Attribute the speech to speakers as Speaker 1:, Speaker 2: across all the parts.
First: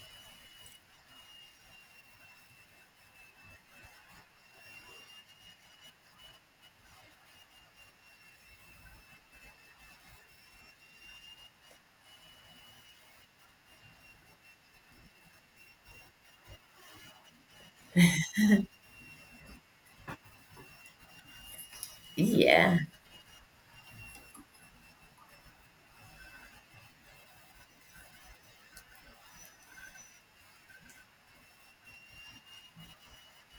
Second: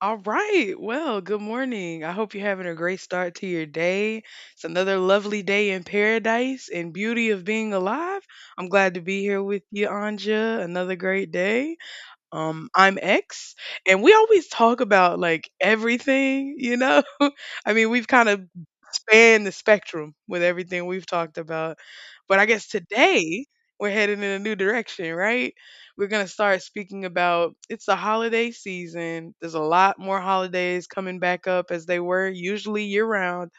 Speaker 1: All right. Well, good morning. I hope you're having a great start to your day. It's another lovely day in paradise and beauty of being alive. I'm glad to be here with you, Anja. Another great day. I'm X, and we always talk about like everything, you know? I mean, we've kind of spanned the spectrum with everything we've talked about. But I guess
Speaker 2: Yeah.
Speaker 1: today we're heading in a new direction, right? We're going to start speaking about it's the holiday season. There's a lot more holidays coming back up as they were usually year round,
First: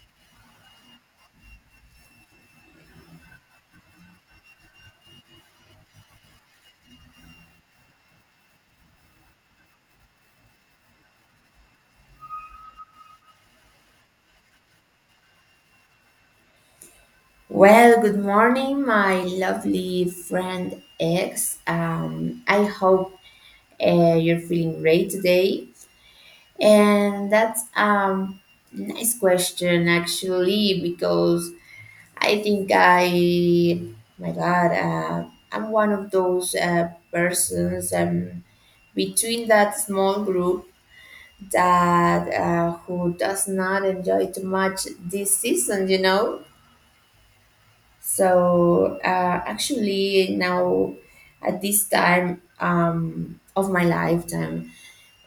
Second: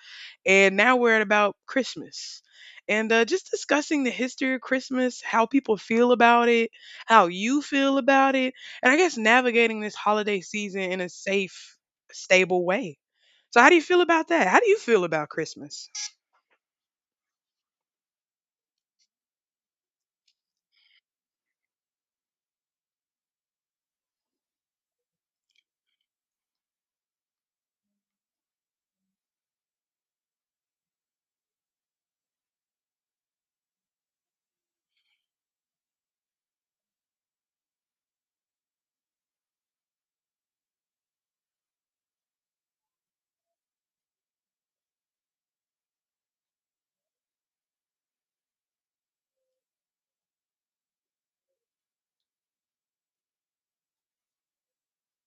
Speaker 1: and now we're at about Christmas. And just discussing the history of Christmas, how people feel about it, how you feel about it, and I guess navigating this holiday season in a safe, stable way. So, how do you feel about that? How do you feel about Christmas?
Speaker 2: Well, good morning, my lovely friend X. I hope you're feeling great today. And that's nice question actually because I think I, my God, I'm one of those persons between that small group that who does not enjoy too much this season. So actually, now at this time of my lifetime,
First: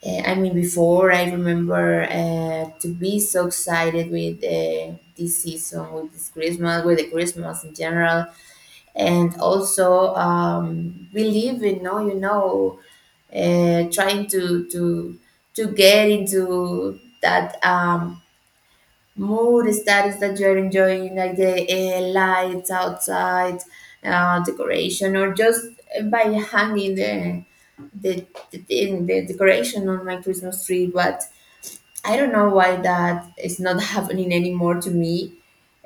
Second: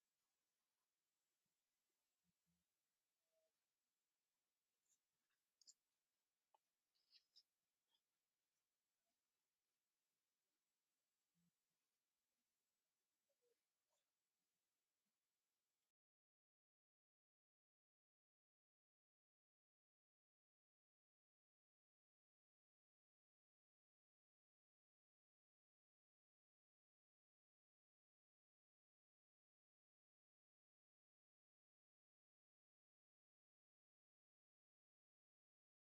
Speaker 2: I mean, before I remember to be so excited with this season, with this Christmas, with the Christmas in general, and also believing, no, trying to get into that mood status that is that you're enjoying like the lights outside decoration or just by hanging the decoration on my Christmas tree but I don't know why that is not happening anymore to me.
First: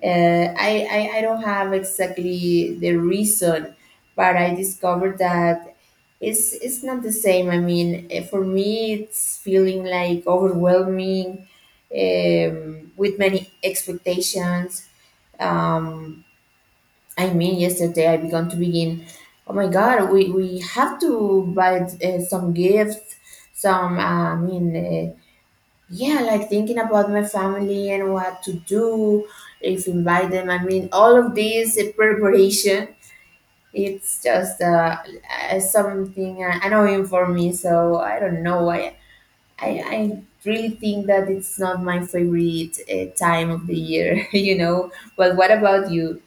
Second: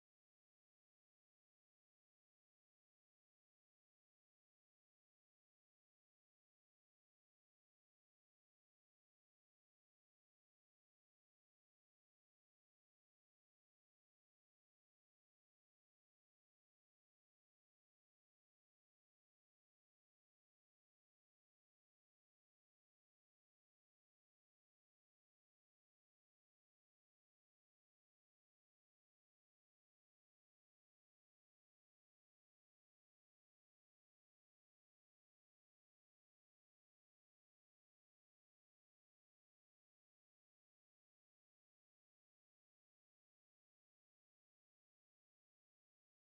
Speaker 2: Uh, I, I don't have exactly the reason, but I discovered that it's not the same. I mean, for me, it's feeling like overwhelming, um, with many expectations. Um, I mean, yesterday I began to begin. Oh my God, we have to buy some gifts, some I mean. Yeah, like thinking about my family and what to do, if invite them. I mean, all of this preparation, it's just something annoying for me. So I don't know why. I really think that it's not my favorite time of the year, you know. But what about you?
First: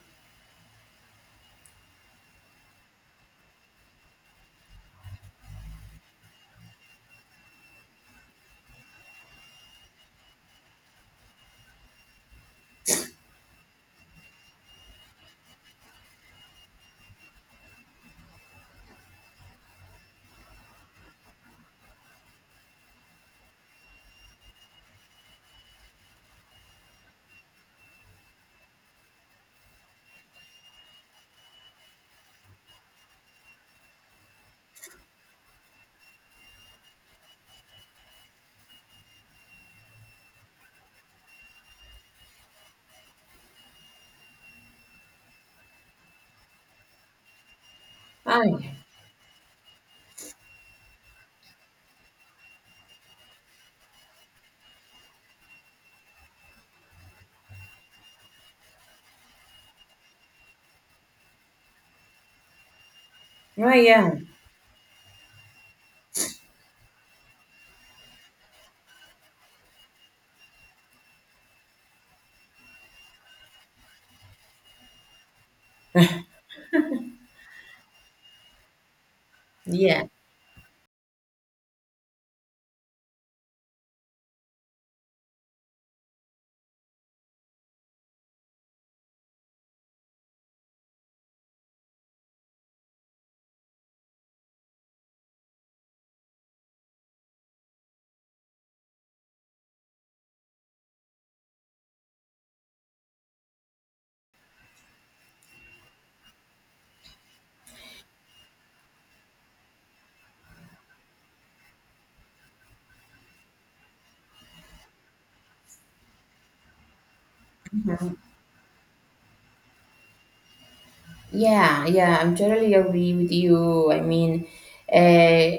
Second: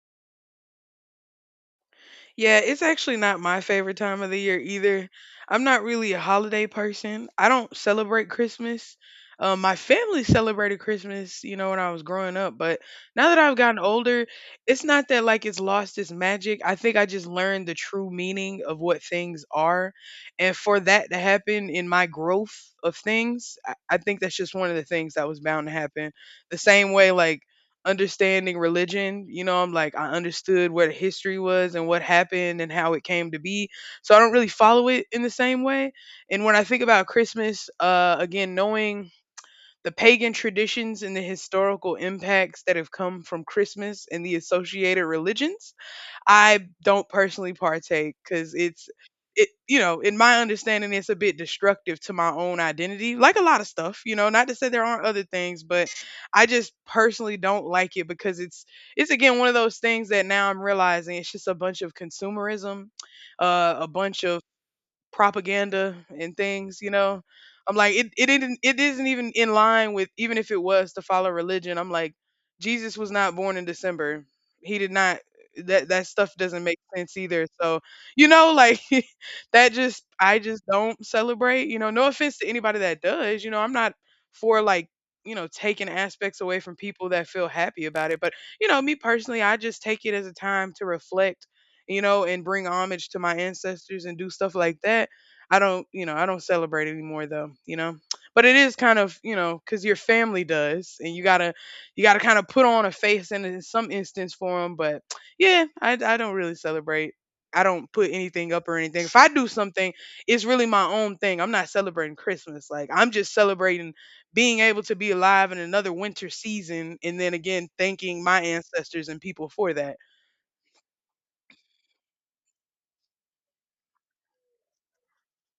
Speaker 1: Yeah, it's actually not my favorite time of the year either. I'm not really a holiday person. I don't celebrate Christmas. My family celebrated Christmas, you know, when I was growing up, but now that I've gotten older, it's not that like it's lost its magic. I think I just learned the true meaning of what things are. And for that to happen in my growth of things, I think that's just one of the things that was bound to happen. The same way, like, understanding religion. You know, I'm like, I understood where the history was and what happened and how it came to be. So I don't really follow it in the same way. And when I think about Christmas, again, knowing the pagan traditions and the historical impacts that have come from Christmas and the associated religions, I don't personally partake because
Speaker 2: Oh,
Speaker 1: it you know, in my understanding it's a bit destructive to my own identity, like a lot of stuff, you know. Not to say there aren't other things, but I just personally don't like it because it's again one of those things that now I'm realizing it's just a bunch of consumerism,
Speaker 2: oh,
Speaker 1: a
Speaker 2: yeah,
Speaker 1: bunch of propaganda and things, you know. I'm like it isn't even in line with, even if it was to follow religion. I'm like Jesus was not born in December. He did not, that stuff doesn't make sense either. So, you know, like that just
Speaker 2: yeah.
Speaker 1: I just don't celebrate, you know. No offense to anybody that does, you know. I'm not for like, you know, taking aspects away from people that feel happy about it. But, you know, me personally, I just take it as a time to reflect, you know, and bring homage to my ancestors and do stuff like that. I don't, you know, I don't celebrate anymore though, you know. But it is kind of, you know, cuz your family does and you got to, you got to kind of put on a face in some instance for them, but yeah, I don't really celebrate. I don't put anything up or anything. If I do something, it's really my own thing. I'm not celebrating Christmas. Like I'm just celebrating being able to be alive in another winter season and then again thanking my ancestors and people for that.
Speaker 2: Yeah, yeah, I'm totally agree with you. I mean, uh,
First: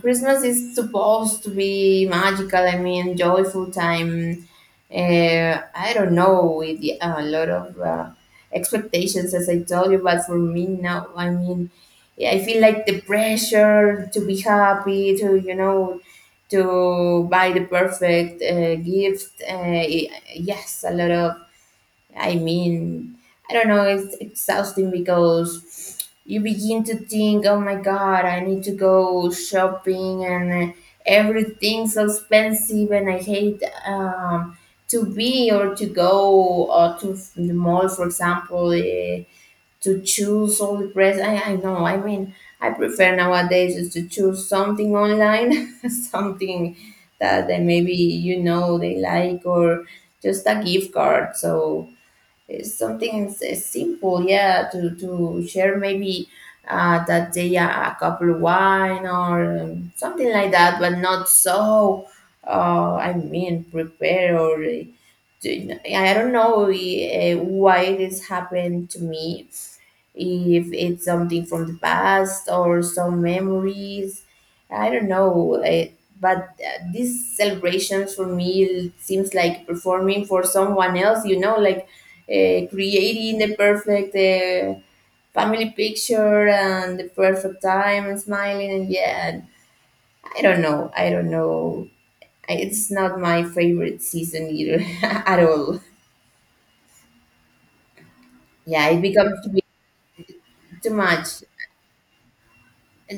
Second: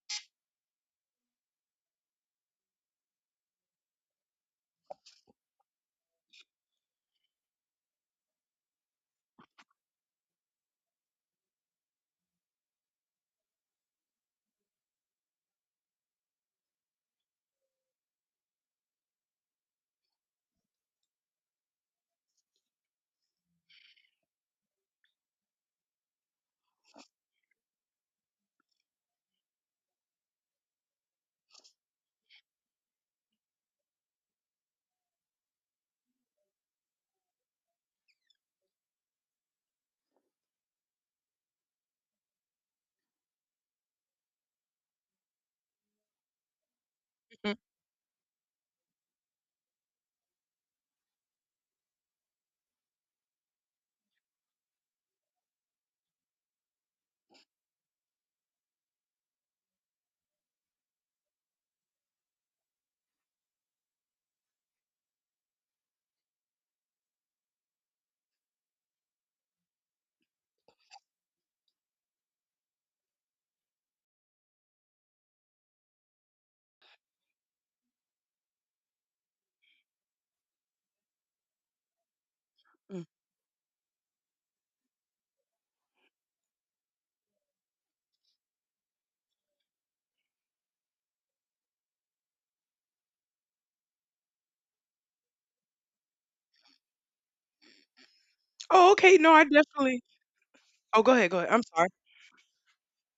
Speaker 2: Christmas is supposed to be magical. I mean, joyful time. I don't know with a lot of expectations, as I told you, but for me now, I mean, yeah, I feel like the pressure to be happy, to to buy the perfect gift. Yes, a lot of I mean, I don't know, it's exhausting because you begin to think, oh my God, I need to go shopping and everything's so expensive and I hate to be or to go or to the mall, for example, to choose all the dress. I know, I mean, I prefer nowadays just to choose something online, something that they maybe you know they like or just a gift card. So, it's something simple, yeah, to share maybe that day a couple of wine or something like that, but not so, I mean, prepare or I don't know why this happened to me if it's something from the past or some memories I don't know I, but these celebrations for me seems like performing for someone else like creating the perfect family picture and the perfect time and smiling and yeah I don't know. I, it's not my favorite season either at all. Yeah,
Speaker 1: Oh,
Speaker 2: it
Speaker 1: okay. No,
Speaker 2: becomes
Speaker 1: I
Speaker 2: to be
Speaker 1: definitely
Speaker 2: too
Speaker 1: Oh, go ahead, go
Speaker 2: much.
Speaker 1: ahead. I'm sorry.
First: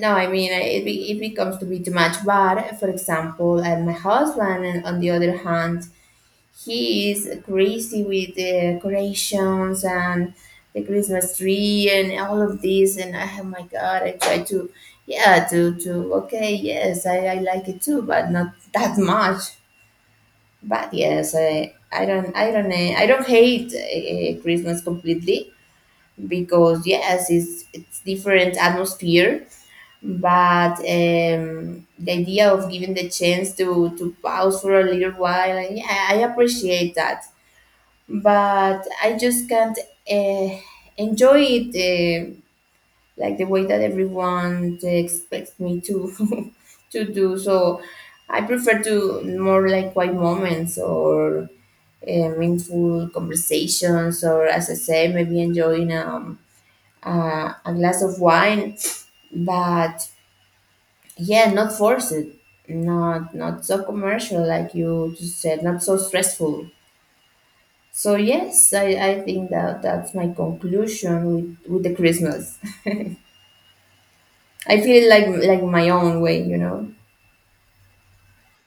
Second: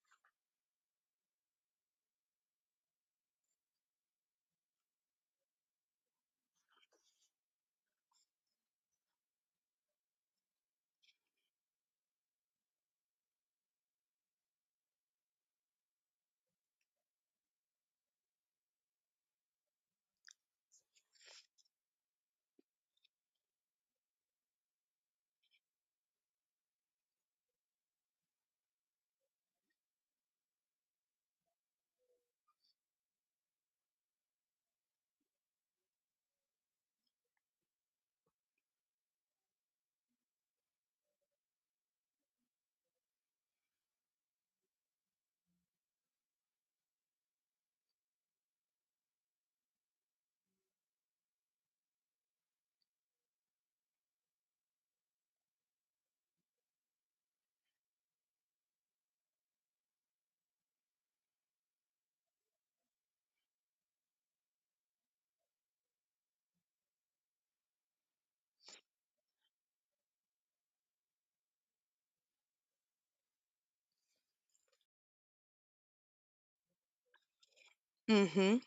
Speaker 2: No, I mean, it becomes to be too much, but for example and my husband and on the other hand, he is crazy with the decorations and the Christmas tree and all of this. And oh my God, I try to, yeah, okay, yes, I like it too, but not that much. But yes, I don't hate Christmas completely because yes, it's different atmosphere but the idea of giving the chance to pause for a little while, and yeah I appreciate that, but I just can't uh, enjoy it like the way that everyone expects me to to do. So I prefer to more like quiet moments or meaningful conversations, or as I say, maybe enjoying a glass of wine. But yeah, not forced, not so commercial like you just said, not so stressful. So yes, I think that that's my conclusion with the Christmas. I feel like my own way, you know.
Speaker 1: Mhm.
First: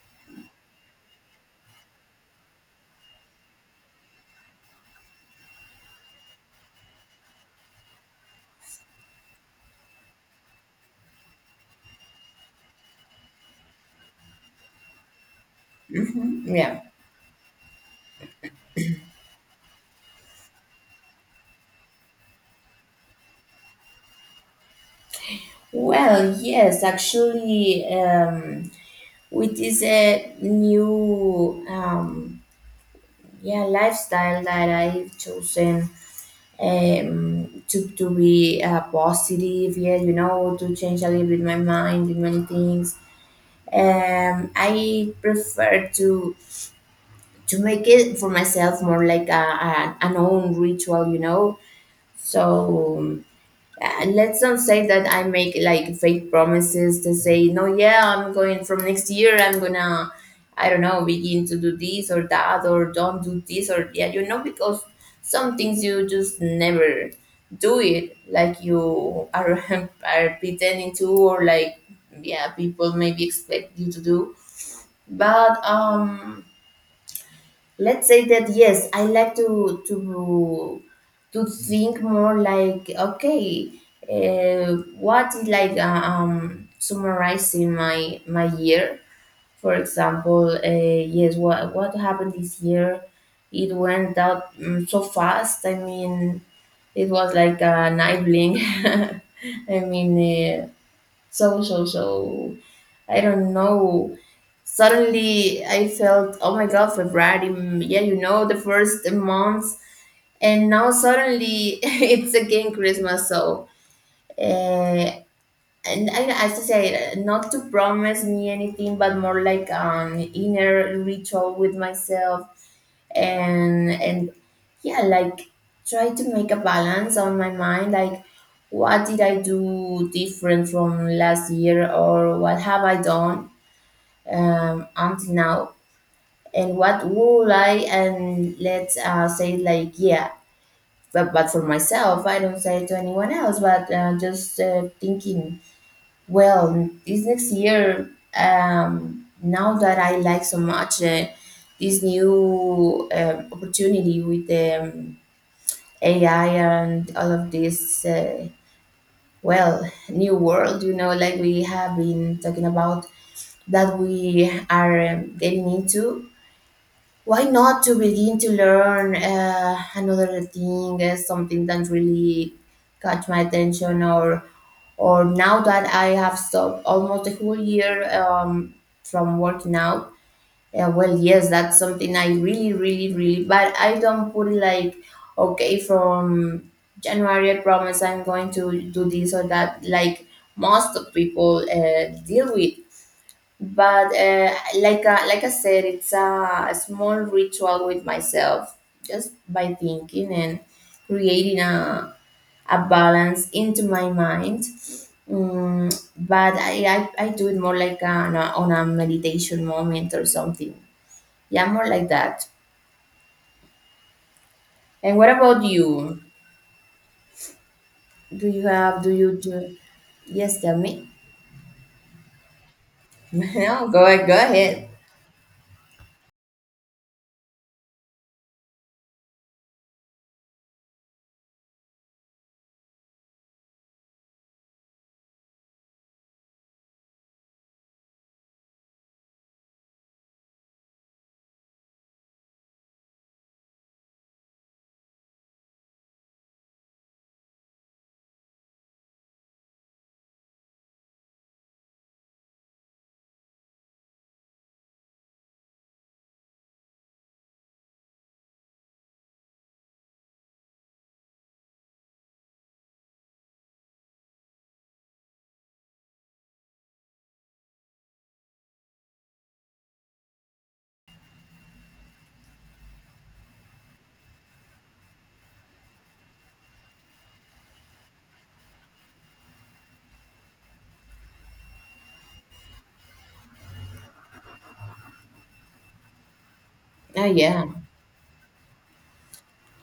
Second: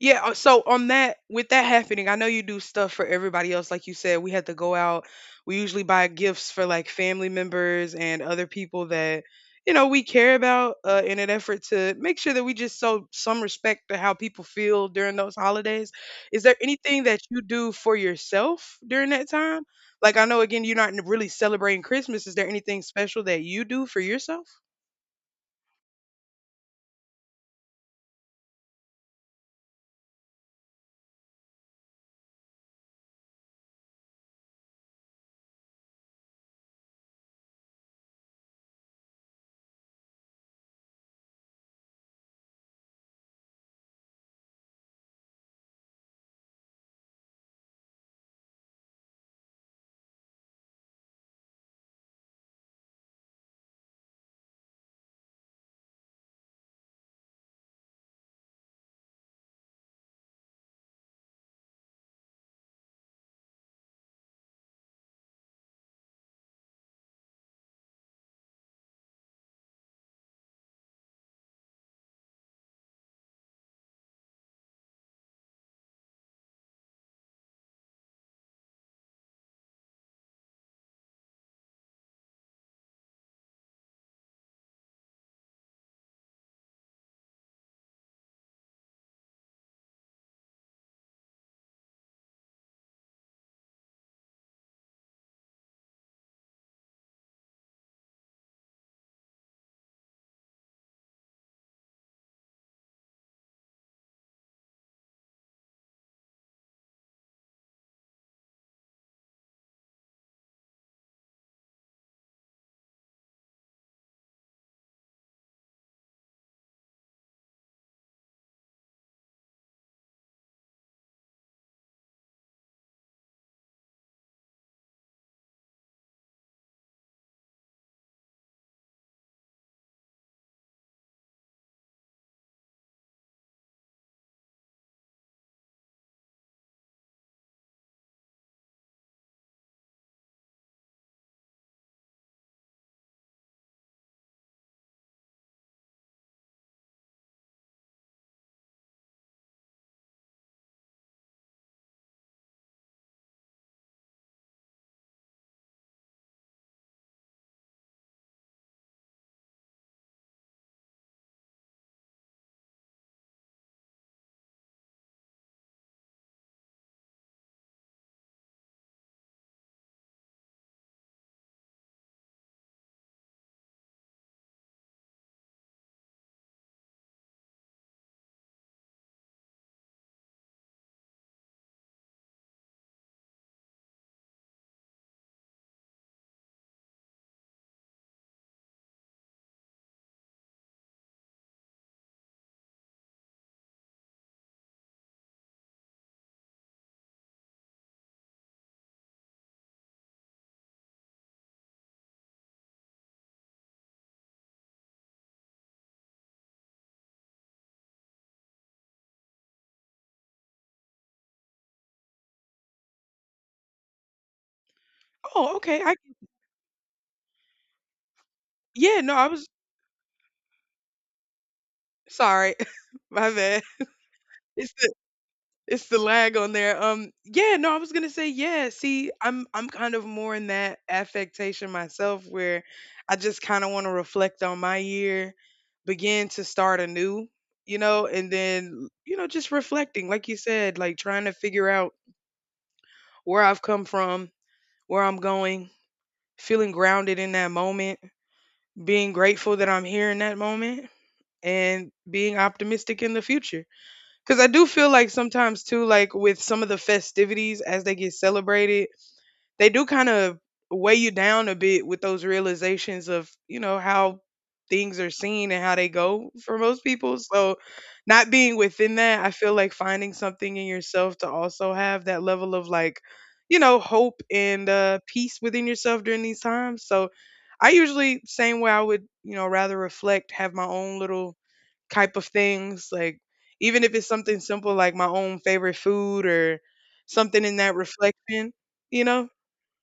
Speaker 1: Yeah, so on that, with that happening, I know you do stuff for everybody else like you said. We had to go out. We usually buy gifts for like family members and other people that, you know, we care about in an effort to make sure that we just show some respect to how people feel during those holidays. Is
Speaker 2: Mhm.
Speaker 1: there
Speaker 2: Yeah.
Speaker 1: anything that you do for yourself during that time? Like, I know, again, you're not n- really celebrating Christmas. Is there anything special that you do for yourself?
Speaker 2: Well, yes, actually, with this new yeah lifestyle that I've chosen to be positive, yeah, to change a little bit my mind in many things. I prefer to make it for myself more like a an own ritual. So let's not say that I make like fake promises to say no, yeah, I'm going from next year. I'm gonna, I don't know, begin to do this or that or don't do this or yeah, because some things you just never do it like you are are pretending to or like yeah people maybe expect you to do, but let's say that yes I like to to think more like okay, uh, what is like summarizing my year, for example. Yes, what happened this year, it went out so fast. I mean, it was like an eye blink. I mean, uh, so I don't know, suddenly I felt oh my God, February, yeah, the first months, and now suddenly it's again Christmas. So uh, and I, as I say, not to promise me anything, but more like an inner ritual with myself. And yeah, like try to make a balance on my mind like what did I do different from last year or what have I done until now, and what will I and let's say like yeah, but for myself I don't say it to anyone else but just thinking, well, this next year, now that I like so much this new opportunity with AI and all of this, well, new world, like we have been talking about that we are getting into. Why not to begin to learn another thing, something that really caught my attention, or now that I have stopped almost a whole year from working out, yeah, well, yes, that's something I really, really, really, but I don't put it like, okay, from January, I promise I'm going to do this or that, like most of people deal with. But like I said, it's a small ritual with myself, just by thinking and creating a balance into my mind. Mm, but I do it more like on a meditation moment or something. Yeah, more like that. And what
Speaker 1: Oh,
Speaker 2: about
Speaker 1: okay. I
Speaker 2: you? Do you have,
Speaker 1: yeah,
Speaker 2: do
Speaker 1: no, I
Speaker 2: you
Speaker 1: was
Speaker 2: do, yes, tell me.
Speaker 1: sorry. My bad.
Speaker 2: No, go
Speaker 1: It's
Speaker 2: ahead.
Speaker 1: It's the lag on there. Yeah, no, I was gonna say, yeah. See, I'm kind of more in that affectation myself, where I just kind of want to reflect on my year, begin to start anew, you know, and then you know just reflecting, like you said, like trying to figure out where I've come from, where I'm going, feeling grounded in that moment, being grateful that I'm here in that moment, and being optimistic in the future. Because I do feel like sometimes too, like with some of the festivities as they get celebrated, they do kind of weigh you down a bit with those realizations of, you know, how things are seen and how they go for most people. So not being within that, I feel like finding something in yourself to also have that level of like, you know, hope and peace within yourself during these times. So I usually, same way I would, you know, rather reflect, have my own little type of things. Like even if it's something simple like my own favorite food or
Speaker 2: Oh,
Speaker 1: something in
Speaker 2: yeah.
Speaker 1: that reflection, you know?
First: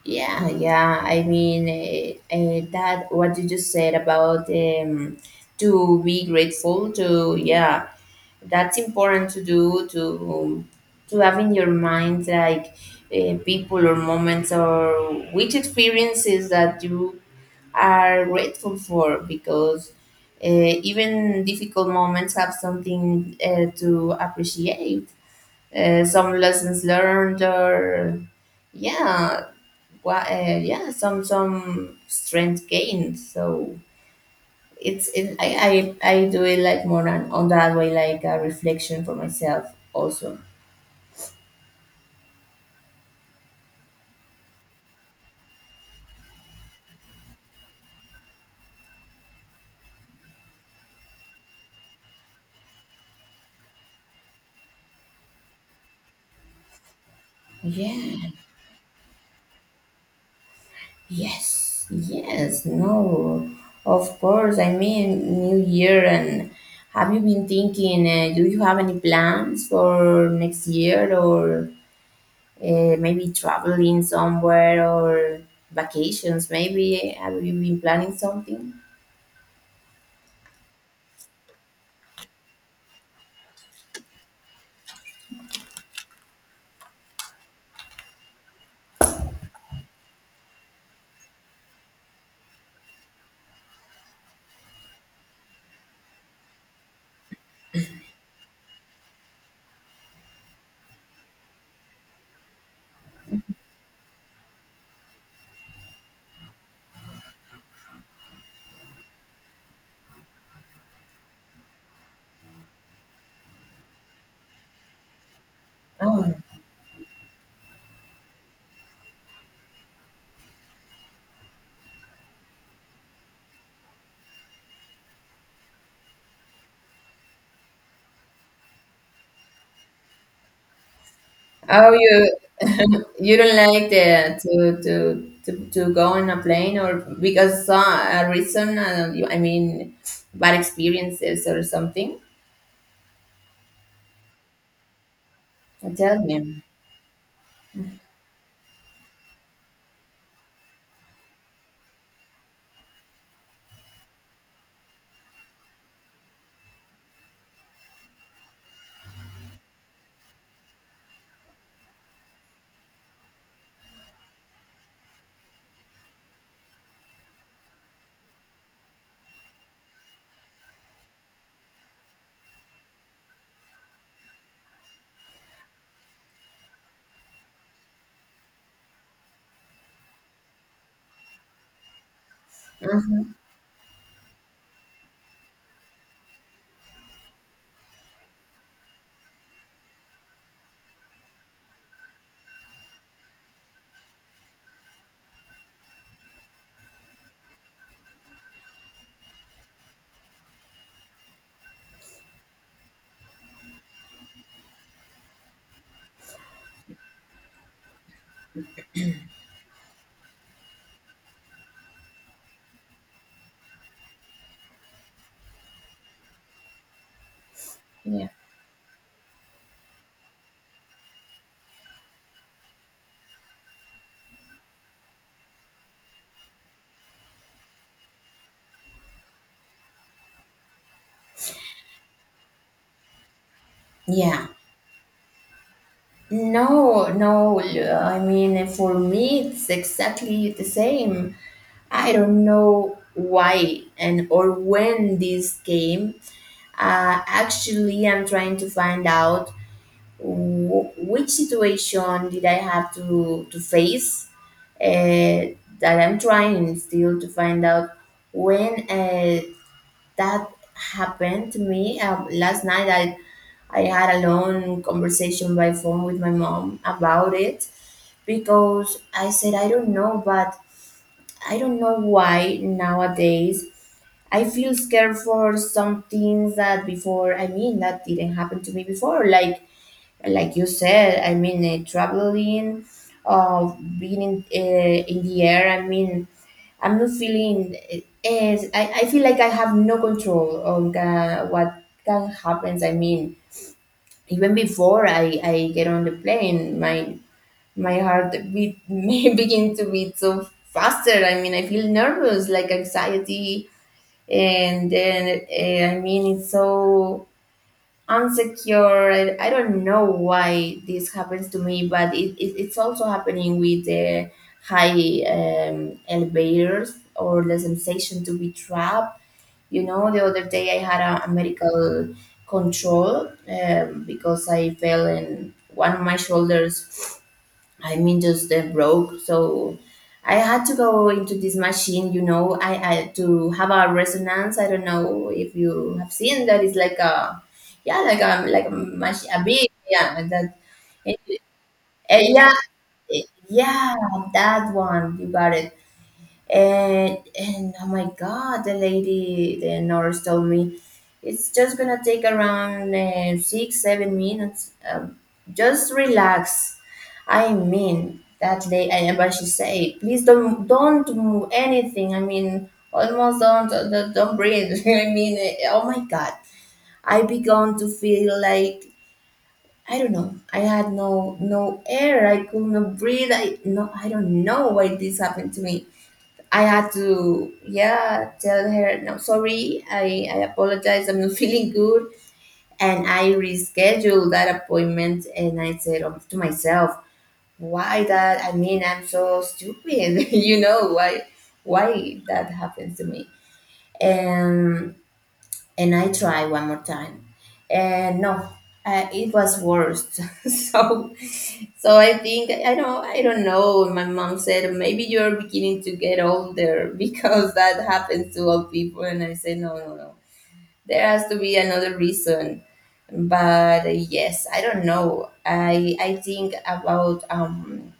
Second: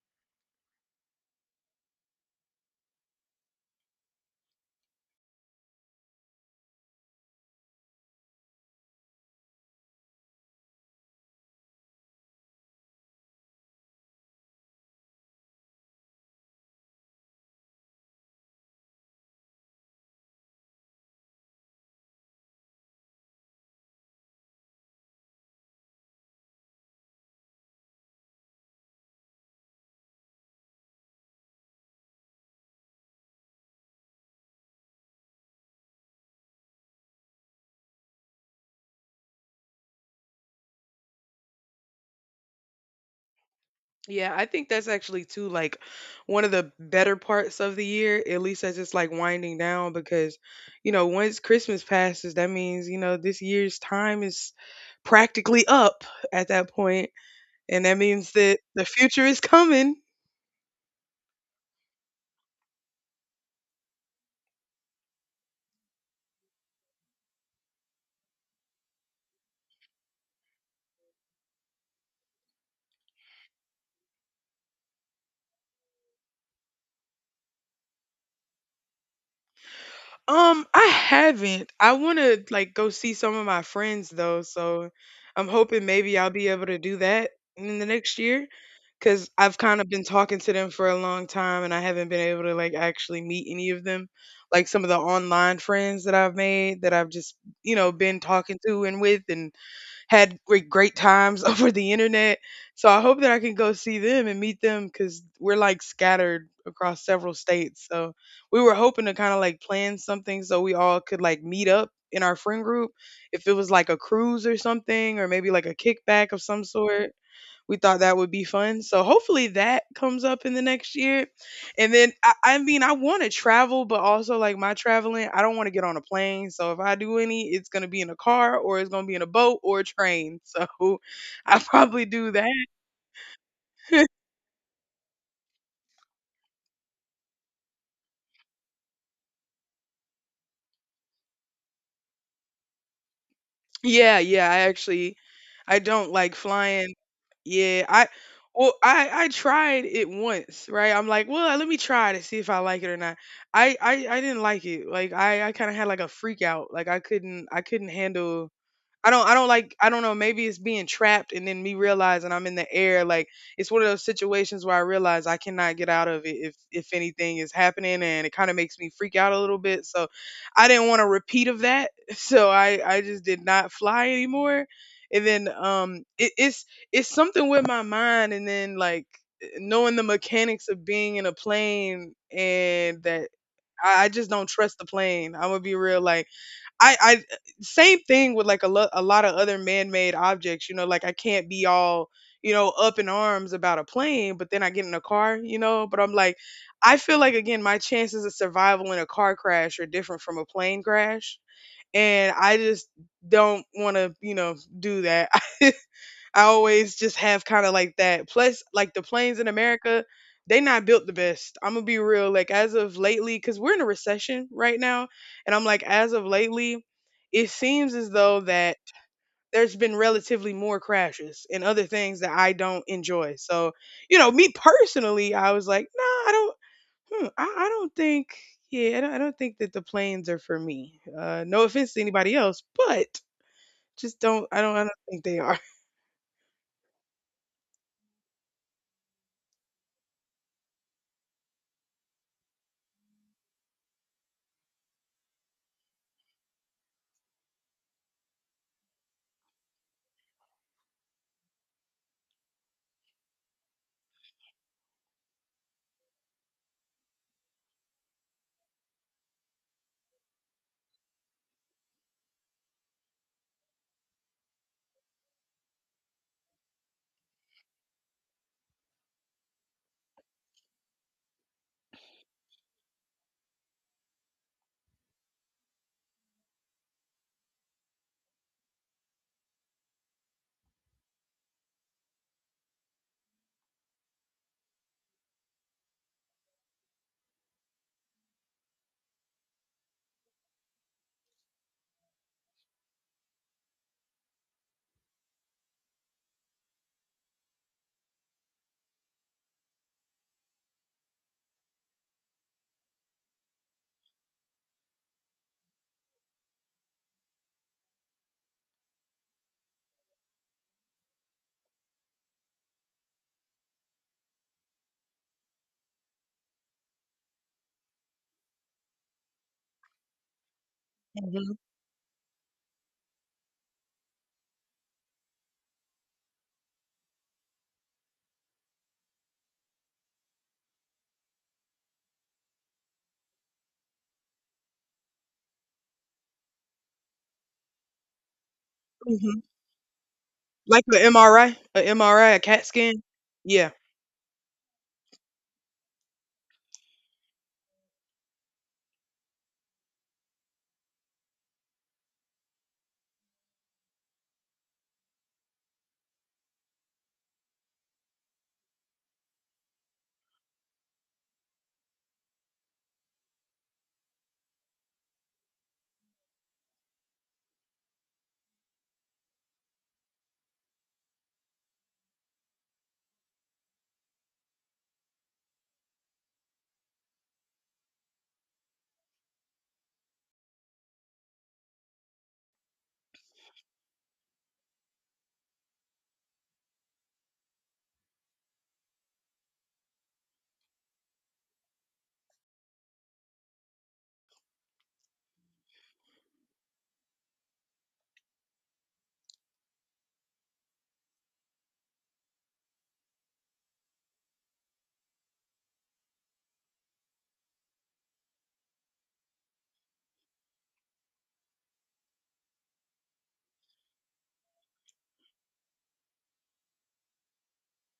Speaker 2: Yeah, yeah. I mean, that what you just said about to be grateful to, yeah, that's important to do to have in your mind like people or moments or which experiences that you are grateful for because even difficult moments have something to appreciate, some lessons learned or yeah, well, yeah, some strength gain. So I do it like more on that way, like a reflection for myself also.
Speaker 1: Yeah, I think that's actually too like one of the better parts of the year, at least as it's like winding down because you know, once Christmas passes, that means, you know, this year's time is practically up at that point, and that
Speaker 2: Yeah.
Speaker 1: means that the future is coming.
Speaker 2: Yes. Yes. No. Of course. I mean, New Year, and have you been thinking? Do you have any plans for next year or maybe traveling somewhere or vacations? Maybe have you been planning something?
Speaker 1: I haven't. I want to like go see some of my friends though, so I'm hoping maybe I'll be able to do that in the next year cuz I've kind of been talking to them for a long time and I haven't been able to like actually meet any of them. Like some of the online friends that I've made that I've just, you know, been talking to and with, and had great great times over the internet. So I hope that I can go see them and meet them because we're like scattered across several states. So we were hoping to kind of like plan something so we all could like meet up in our friend group, if it was like a cruise or something or maybe like a kickback
Speaker 2: Oh,
Speaker 1: of some sort. We thought that would be fun. So hopefully that comes up in the next year. And then I mean I want to travel, but also like my traveling, I don't want to get on a plane. So if I do any, it's gonna be in a car or it's gonna be in a boat or a train. So I
Speaker 2: oh,
Speaker 1: probably
Speaker 2: you
Speaker 1: do that.
Speaker 2: You Don't like the, to, go on a plane or because a reason. You, I mean, bad experiences or something.
Speaker 1: Yeah, yeah, I actually I don't
Speaker 2: Tell
Speaker 1: like
Speaker 2: me.
Speaker 1: flying. Yeah, I well I tried it once, right? I'm like, well, let me try to see if I like it or not. I didn't like it. Like I kind of had like a freak out. Like I couldn't handle I don't like I don't know, maybe it's being trapped and then me realizing I'm in the air. Like it's one of those situations where I realize I cannot get out of it if anything is happening and it kind of makes me freak out a little bit. So I didn't want a repeat of that. So I just did not fly anymore. And then it's something with my mind and then like knowing the mechanics of being in a plane and
Speaker 2: Hmm.
Speaker 1: that I just don't trust the plane. I'm gonna be real. Like I I eh, same thing with like a lot of other man-made objects, you know, like I can't be all, you know, up in arms about a plane, but then I get in a car, you know, but I'm like I feel like again my chances of survival in a car crash are different from a plane crash, and I just don't want to, you know, do that. I always just have kind of like that. Plus, like the planes in America, they not built the best. I'm gonna be real. Like as of lately, because we're in a recession right now, and I'm like, as of lately, it seems as
Speaker 2: Yeah.
Speaker 1: though that there's been relatively more crashes and other things that I don't enjoy. So, you know, me personally, I was like, nah, I don't. Hmm, I don't think. Yeah, I don't think that the planes are for me. No offense to anybody else, but just
Speaker 2: Yeah.
Speaker 1: don't. I don't. I don't think they are.
Speaker 2: No, no. I mean, for me, it's exactly the same. I don't know why and or when this came. Actually, I'm trying to find out which situation did I have to face, uh, that I'm trying still to find out when that happened to me. Last night I had a long conversation by phone with my mom about it because I said, I don't know, but I don't know why nowadays I feel scared for some things that before, I mean, that didn't happen to me before. Like you said, I mean, traveling, of being in the air. I mean, I'm not feeling. I feel like I have no control on what can happens. I mean, even before I get on the plane, my heart beat may begin to beat so faster. I mean, I feel nervous, like anxiety, and then I mean, it's so unsecure. I don't know why this happens to me, but it's also happening with the high elevators or the sensation to be trapped. You know, the other day I had a medical control because I fell and one of my shoulders I mean, just broke. So I had to go into this machine, I had to have a resonance. I don't know if you have seen that. It's like a, yeah, like a machine,
Speaker 1: Mhm.
Speaker 2: a big, yeah, like that,
Speaker 1: Like an
Speaker 2: eh,
Speaker 1: MRI, a
Speaker 2: yeah,
Speaker 1: CAT scan.
Speaker 2: eh,
Speaker 1: Yeah.
Speaker 2: yeah, that one. You got it. And oh my God, the lady, the nurse told me, it's just gonna take around 6, 7 minutes. Just relax. I mean, that lady, and but she say, please don't do anything. I mean, almost don't breathe. I mean, oh my God, I began to feel like I don't know. I had no air. I could not breathe. I don't know why this happened to me. I had to, yeah, tell her, no, sorry, I apologize, I'm not feeling good. And I rescheduled that appointment and I said, to myself, why that? I mean, I'm so stupid, you know, why that happens to me? And and I try one more time, and no, it was worse. so, so I think I don't know. My mom said maybe you're beginning to get older because that happens to all people, and I said no, no, no. There has to be another reason. But yes, I don't know. I think about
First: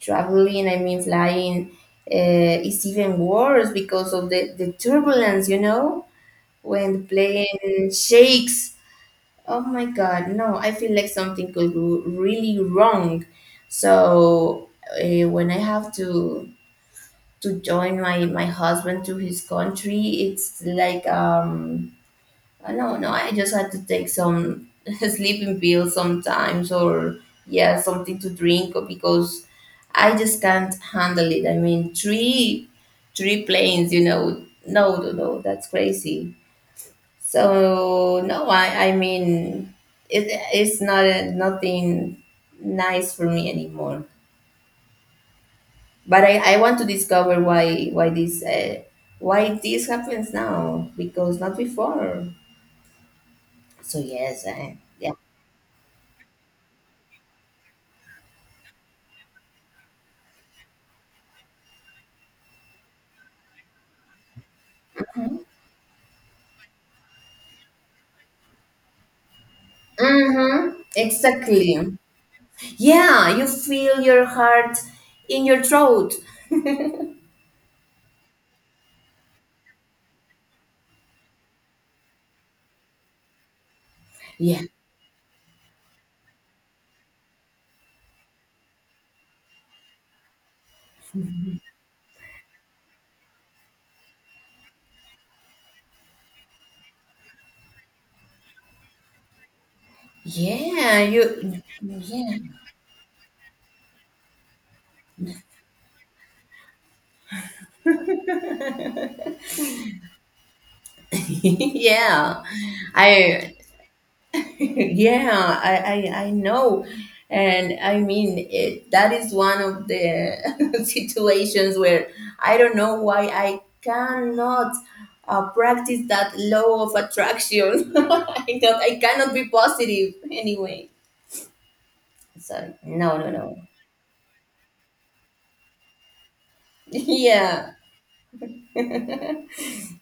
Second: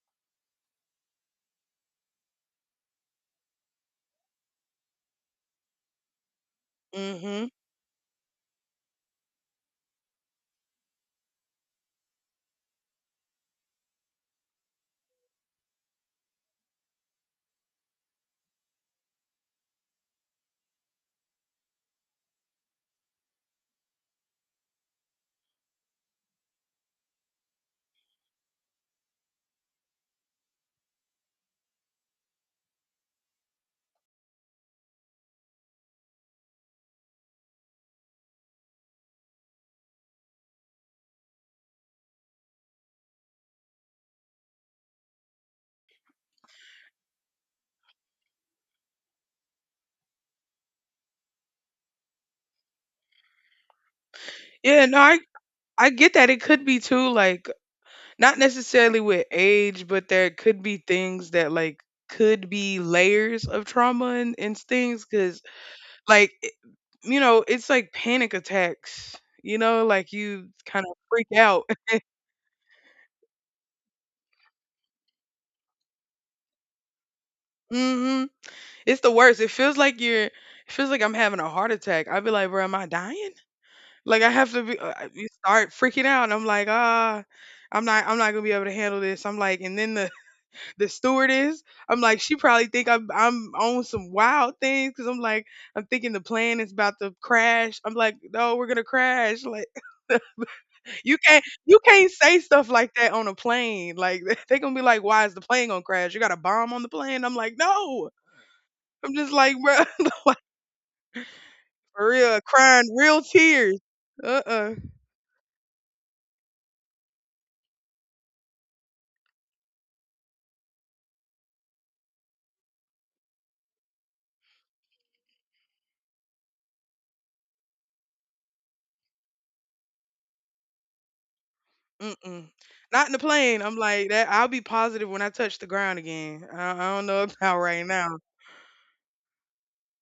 Speaker 2: traveling. I mean, flying is even worse because of the turbulence. You know, when the
Speaker 1: Mhm.
Speaker 2: plane shakes. Oh my God, no, I feel like something could go really wrong. So when I have to join my husband to his country, it's like, I don't know, no, I just had to take some sleeping pills sometimes, or yeah, something to drink, or because I just can't handle it. I mean, three planes, you know. No, no, no, that's crazy. So no, I mean, it, it's nothing nice for me anymore. But I want to discover why this happens now because not before. So yes,
Speaker 1: Yeah, no,
Speaker 2: yeah.
Speaker 1: I get that it could be too like not necessarily with age, but there could be things that like could be layers of trauma and things cuz like it- you know, it's like panic attacks. You know, like you
Speaker 2: Mm-hmm.
Speaker 1: kind of freak out.
Speaker 2: Exactly. Yeah, you feel your heart in your throat.
Speaker 1: Mhm. It's the worst. It feels like I'm having a heart attack. I'd be like, "Bro, am I dying?" Like I have
Speaker 2: Yeah.
Speaker 1: to be, you start freaking out, and I'm like, ah, I'm not gonna be able to handle this. I'm like, and then the the stewardess, I'm like, she probably think I'm on some wild things because I'm like, I'm thinking the plane is about to crash. I'm like, no, we're gonna crash. Like
Speaker 2: Yeah, you
Speaker 1: you can't
Speaker 2: yeah.
Speaker 1: say stuff like that on a plane. Like they gonna be like, why is the plane gonna crash? You got a bomb on the plane? I'm like, no. I'm just like, bro, for real,
Speaker 2: Yeah.
Speaker 1: crying real
Speaker 2: I
Speaker 1: tears. Uh uh
Speaker 2: Yeah, I know, and I mean, it, that is one of the situations where I don't know why I cannot practice that law of attraction. I thought, I cannot be positive anyway,
Speaker 1: Mm-mm.
Speaker 2: so
Speaker 1: Not in
Speaker 2: no,
Speaker 1: the
Speaker 2: no, no.
Speaker 1: plane. I'm like that. I'll be positive when I touch the ground again. I don't know about
Speaker 2: Yeah.
Speaker 1: right now.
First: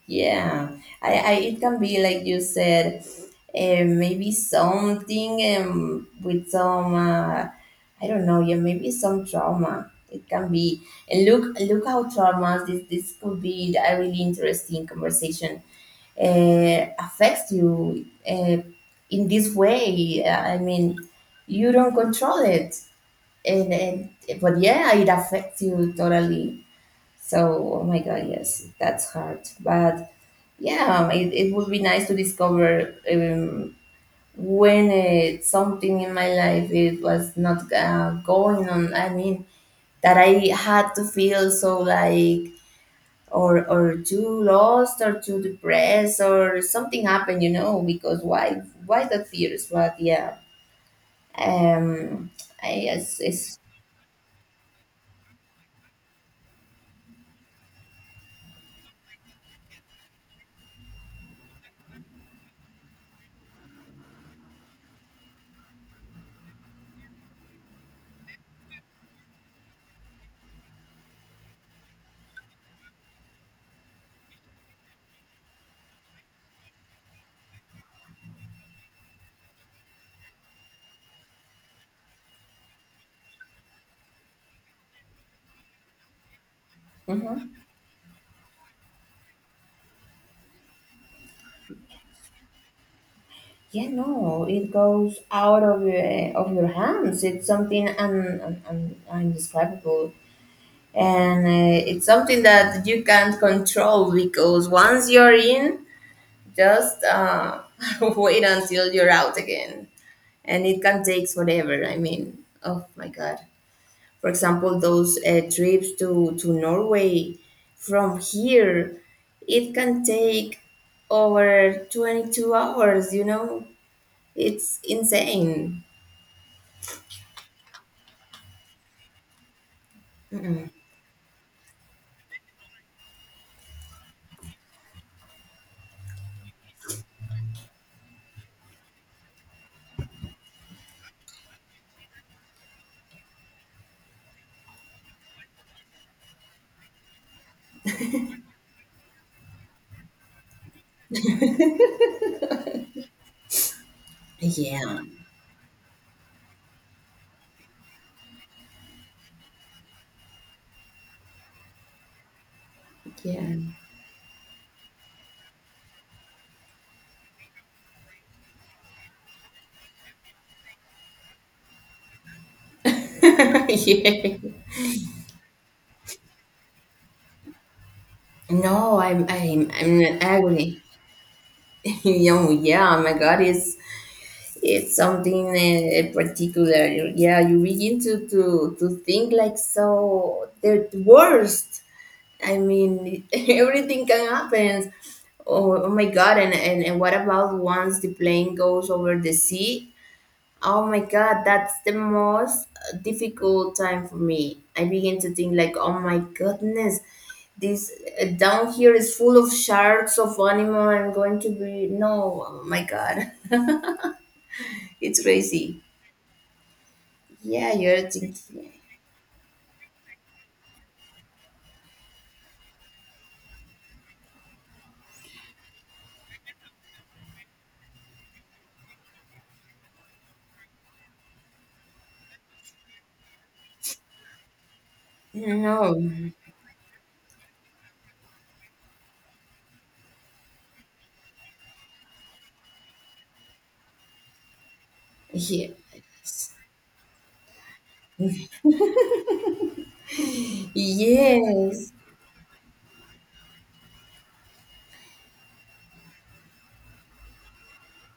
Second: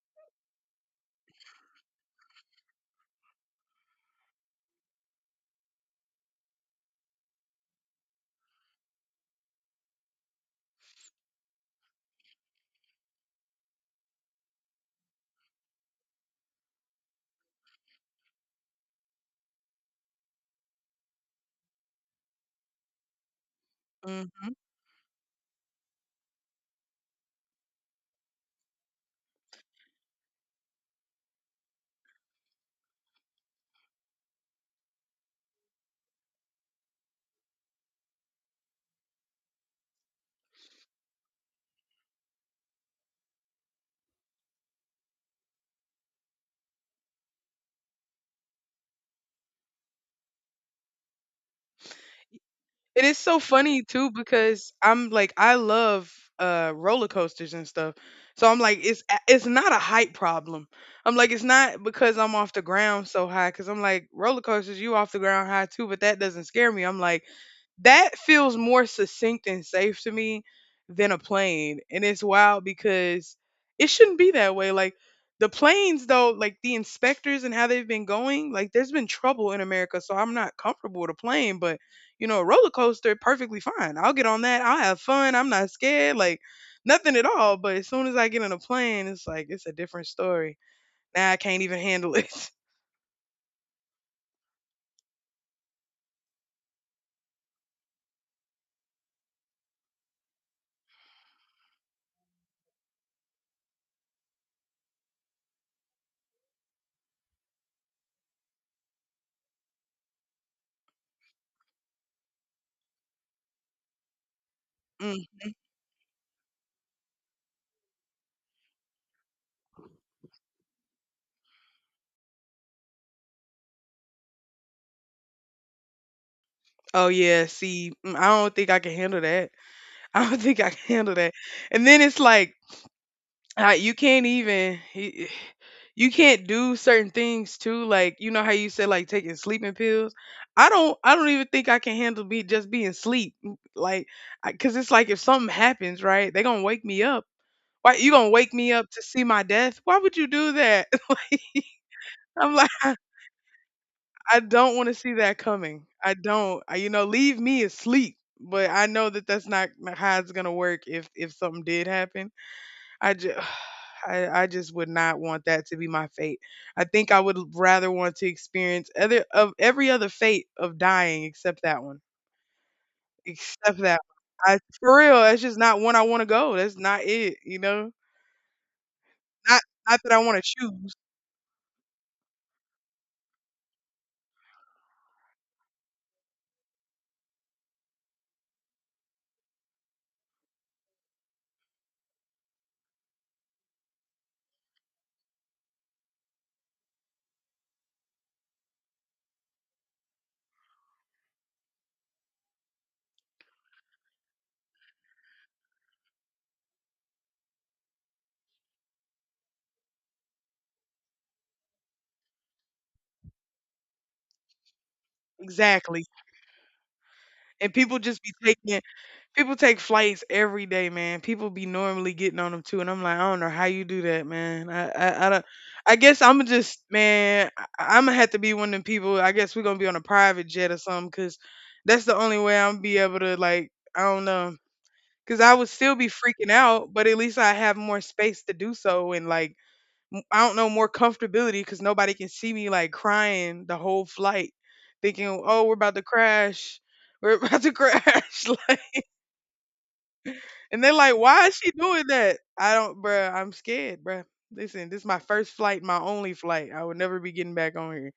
Speaker 2: Yeah, I it can be like you said, maybe something with some, I don't know, yeah, maybe some trauma. It can be, and look how traumas, this could be a really interesting conversation, affects you, uh, in this way. I mean, you don't control it, and,
Speaker 1: Hmm
Speaker 2: but yeah, it affects you totally. So oh my God, yes, that's hard, but yeah, it would be nice to discover, when something in my life it was not going on. I mean, that I had to feel so like or too lost or too depressed, or something happened, you know? Because why the fears? But yeah, um, I
Speaker 1: It is
Speaker 2: it's,
Speaker 1: so
Speaker 2: it's
Speaker 1: funny too because I'm like I love roller coasters and stuff. So I'm like it's not a height problem. I'm like it's not because I'm off the ground so high because I'm like roller coasters you off the ground high too, but that doesn't scare me. I'm like that feels more succinct and safe to me than a plane. And it's wild because it shouldn't be that way. Like the planes though, like the inspectors and how they've been going, like there's been trouble in America, so I'm not comfortable with a plane, but you know, a roller coaster perfectly fine. I'll get on that. I'll have fun. I'm not scared. Like nothing at
Speaker 2: Mhm.
Speaker 1: all. But as soon as I get on a plane, it's like it's a different story. Now I can't even handle it.
Speaker 2: Yeah, no, it goes out of your hands. It's something undescribable, and it's something that you can't control, because once you're in, just wait until you're out again, and it can take forever. I mean, oh my God, for example, those
Speaker 1: Mm.
Speaker 2: trips to Norway from here, it can take over 22 hours, it's insane.
Speaker 1: Oh yeah, see, mm, I don't think I can handle that. I don't think I can
Speaker 2: Mm.
Speaker 1: handle that. And then it's like uh, you can't even you you can't do certain things too. Like you know how you said like taking sleeping pills. I don't even think I can handle be just being sleep. M- Like I, cause it's like if something happens, right? They gonna wake me up. Why you gonna wake me up to see my death? Why would you do that? Like, I'm like I don't want to
Speaker 2: Yeah,
Speaker 1: see that coming. I don't. I, you know, leave me asleep. But I know that that's not not how it's gonna work if something did happen. I just
Speaker 2: yeah.
Speaker 1: I just would not want that to be my fate. I think I would rather want to experience other of every other fate of dying except that one. Except that
Speaker 2: Yeah,
Speaker 1: one. I for real, that's just not one I want to go. That's not it, you know?
Speaker 2: no, i'm
Speaker 1: Not
Speaker 2: i'm i'm
Speaker 1: not that I
Speaker 2: not
Speaker 1: want to
Speaker 2: agree.
Speaker 1: choose.
Speaker 2: Yeah, my God, it's something, particular. Yeah, you begin to think like, so, the worst. I mean, everything can happen. Oh, oh my God! And what about once the plane goes over the sea? Oh my God, that's the most difficult time for me. I begin to think like, oh my goodness, this down here is full of sharks, of animal. I'm going to be, no, oh my God, it's crazy.
Speaker 1: Exactly.
Speaker 2: Yeah,
Speaker 1: And people
Speaker 2: you're
Speaker 1: just be
Speaker 2: thinking,
Speaker 1: taking people take flights every day, man. People be normally getting on them too, and I'm like, I don't know how you do that, man. I don't. I guess I'm just, man. I'm gonna have to be one of them people. I guess we're gonna be on a private jet or something, cause that's the only way I'm be able to, like, I don't know, cause I would still
Speaker 2: no,
Speaker 1: be freaking out, but at least I have more space to do so, and like, m- I don't know, more comfortability, cause nobody can see me like crying the whole flight, thinking, oh,
Speaker 2: yeah.
Speaker 1: we're about to crash, we're about to crash. And they're like, why is she
Speaker 2: Yes,
Speaker 1: doing that? I don't, bruh. I'm scared, bruh. Listen, this is my first flight, my only flight. I would never be getting back on here.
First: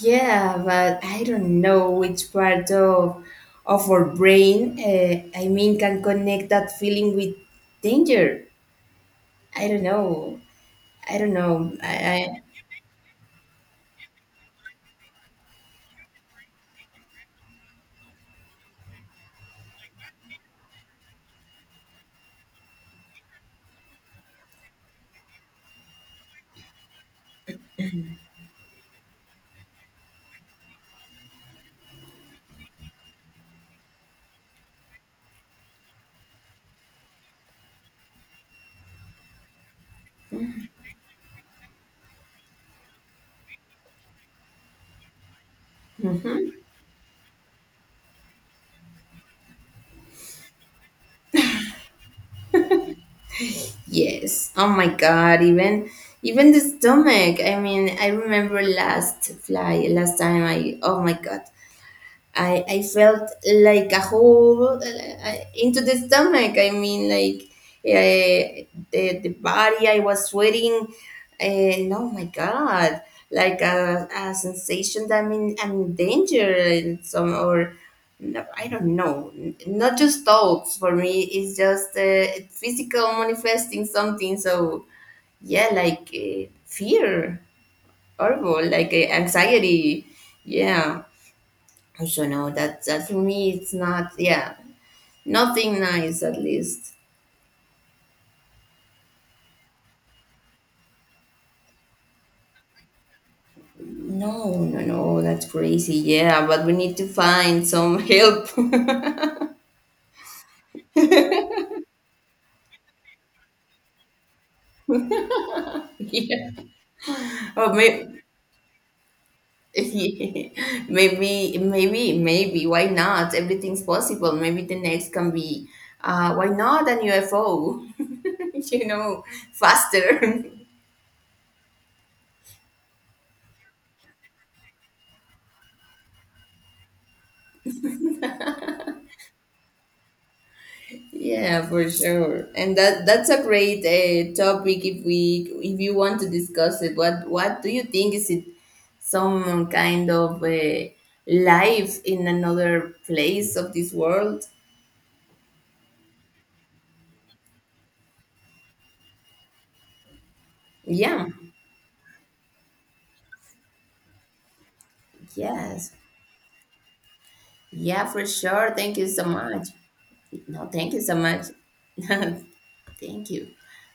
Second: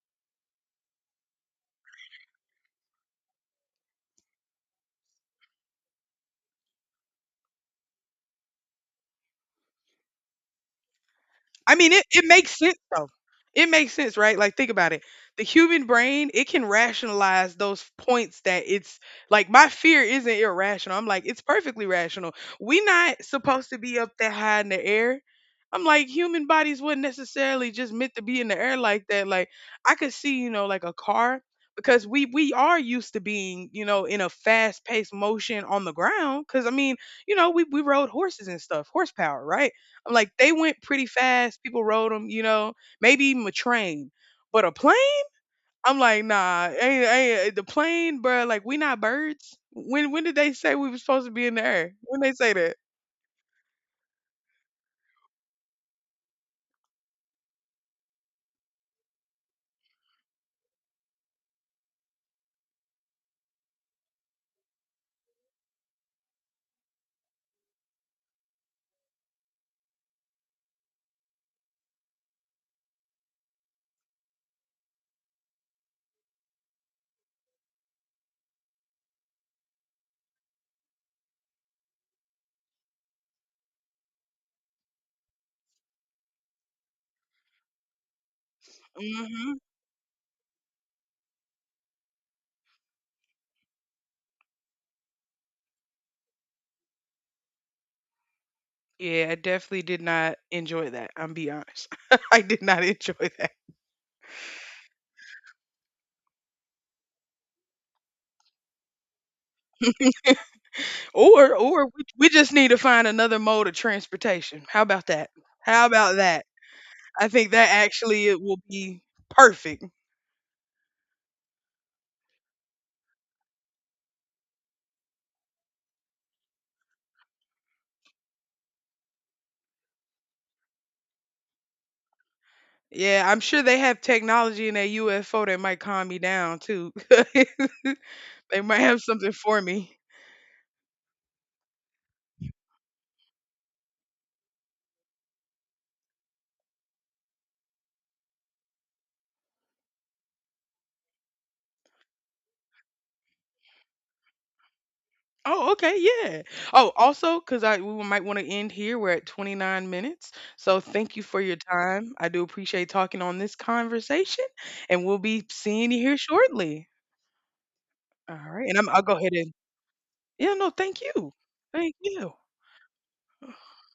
Speaker 2: yeah, but I don't know which part of our brain, I mean, can connect that feeling with danger. I don't know. I don't know.
Speaker 1: I mean, it
Speaker 2: I
Speaker 1: makes sense though. It makes sense, right? Like think about it. The human brain, it can rationalize those points that it's like my fear isn't irrational. I'm like, it's perfectly rational. We not supposed to be up that high in the air. I'm like, human bodies wouldn't necessarily just meant to be in the air like that. Like I could see, you know, like a car because we are used to being, you know, in a fast paced motion on the ground. Cause I mean, you know, we rode horses and stuff, horsepower, right? I'm like, they went pretty fast. People rode them, you know, maybe even a train. But a plane? I'm like, nah, ain't, ain't, eh, the plane, bruh. Like, we not birds. When did they say we were supposed to be in the air? When they say that?
Speaker 2: Yes. Oh my God, even the stomach. I mean, I remember last time I, oh my God. I felt like a hole into the stomach. I mean, like uh, the body, I was sweating, and oh my God, like a sensation that I'm in danger, and some, or no, I don't know, not just thoughts for me, it's just physical, manifesting something. So, yeah, like fear, horrible, like
Speaker 1: Hmm
Speaker 2: anxiety, yeah. So no, that for me, it's not, yeah, nothing nice, at least.
Speaker 1: Yeah, I definitely did not enjoy that. I'm be honest, I did not enjoy that.
Speaker 2: No, no, no, that's crazy. Yeah, but we need to find some help.
Speaker 1: Or we just need to find another mode of transportation. How about that? How about that?
Speaker 2: Yeah,
Speaker 1: I think that
Speaker 2: or maybe.
Speaker 1: actually it will be perfect.
Speaker 2: Maybe, why not? Everything's possible. Maybe the next can be, why not, an UFO, you know, faster.
Speaker 1: Yeah, I'm sure they have technology in that UFO that might calm me down too. They might have something for me.
Speaker 2: Yeah, for sure. And that's a great topic, if we if you want to discuss it. What do you think, is it some kind of life in another place of this world?
Speaker 1: Oh, okay, yeah. Oh, also, because I we might want to end here. We're at 29 minutes. So thank you
Speaker 2: Yeah.
Speaker 1: for your time. I do appreciate talking on this conversation, and we'll be
Speaker 2: Yes.
Speaker 1: seeing you here shortly.
Speaker 2: Yeah, for
Speaker 1: All right,
Speaker 2: sure.
Speaker 1: and
Speaker 2: Thank
Speaker 1: I'll
Speaker 2: you
Speaker 1: go
Speaker 2: so
Speaker 1: ahead and
Speaker 2: much.
Speaker 1: yeah,
Speaker 2: No,
Speaker 1: no,
Speaker 2: thank you so much.
Speaker 1: thank you.
Speaker 2: Thank you.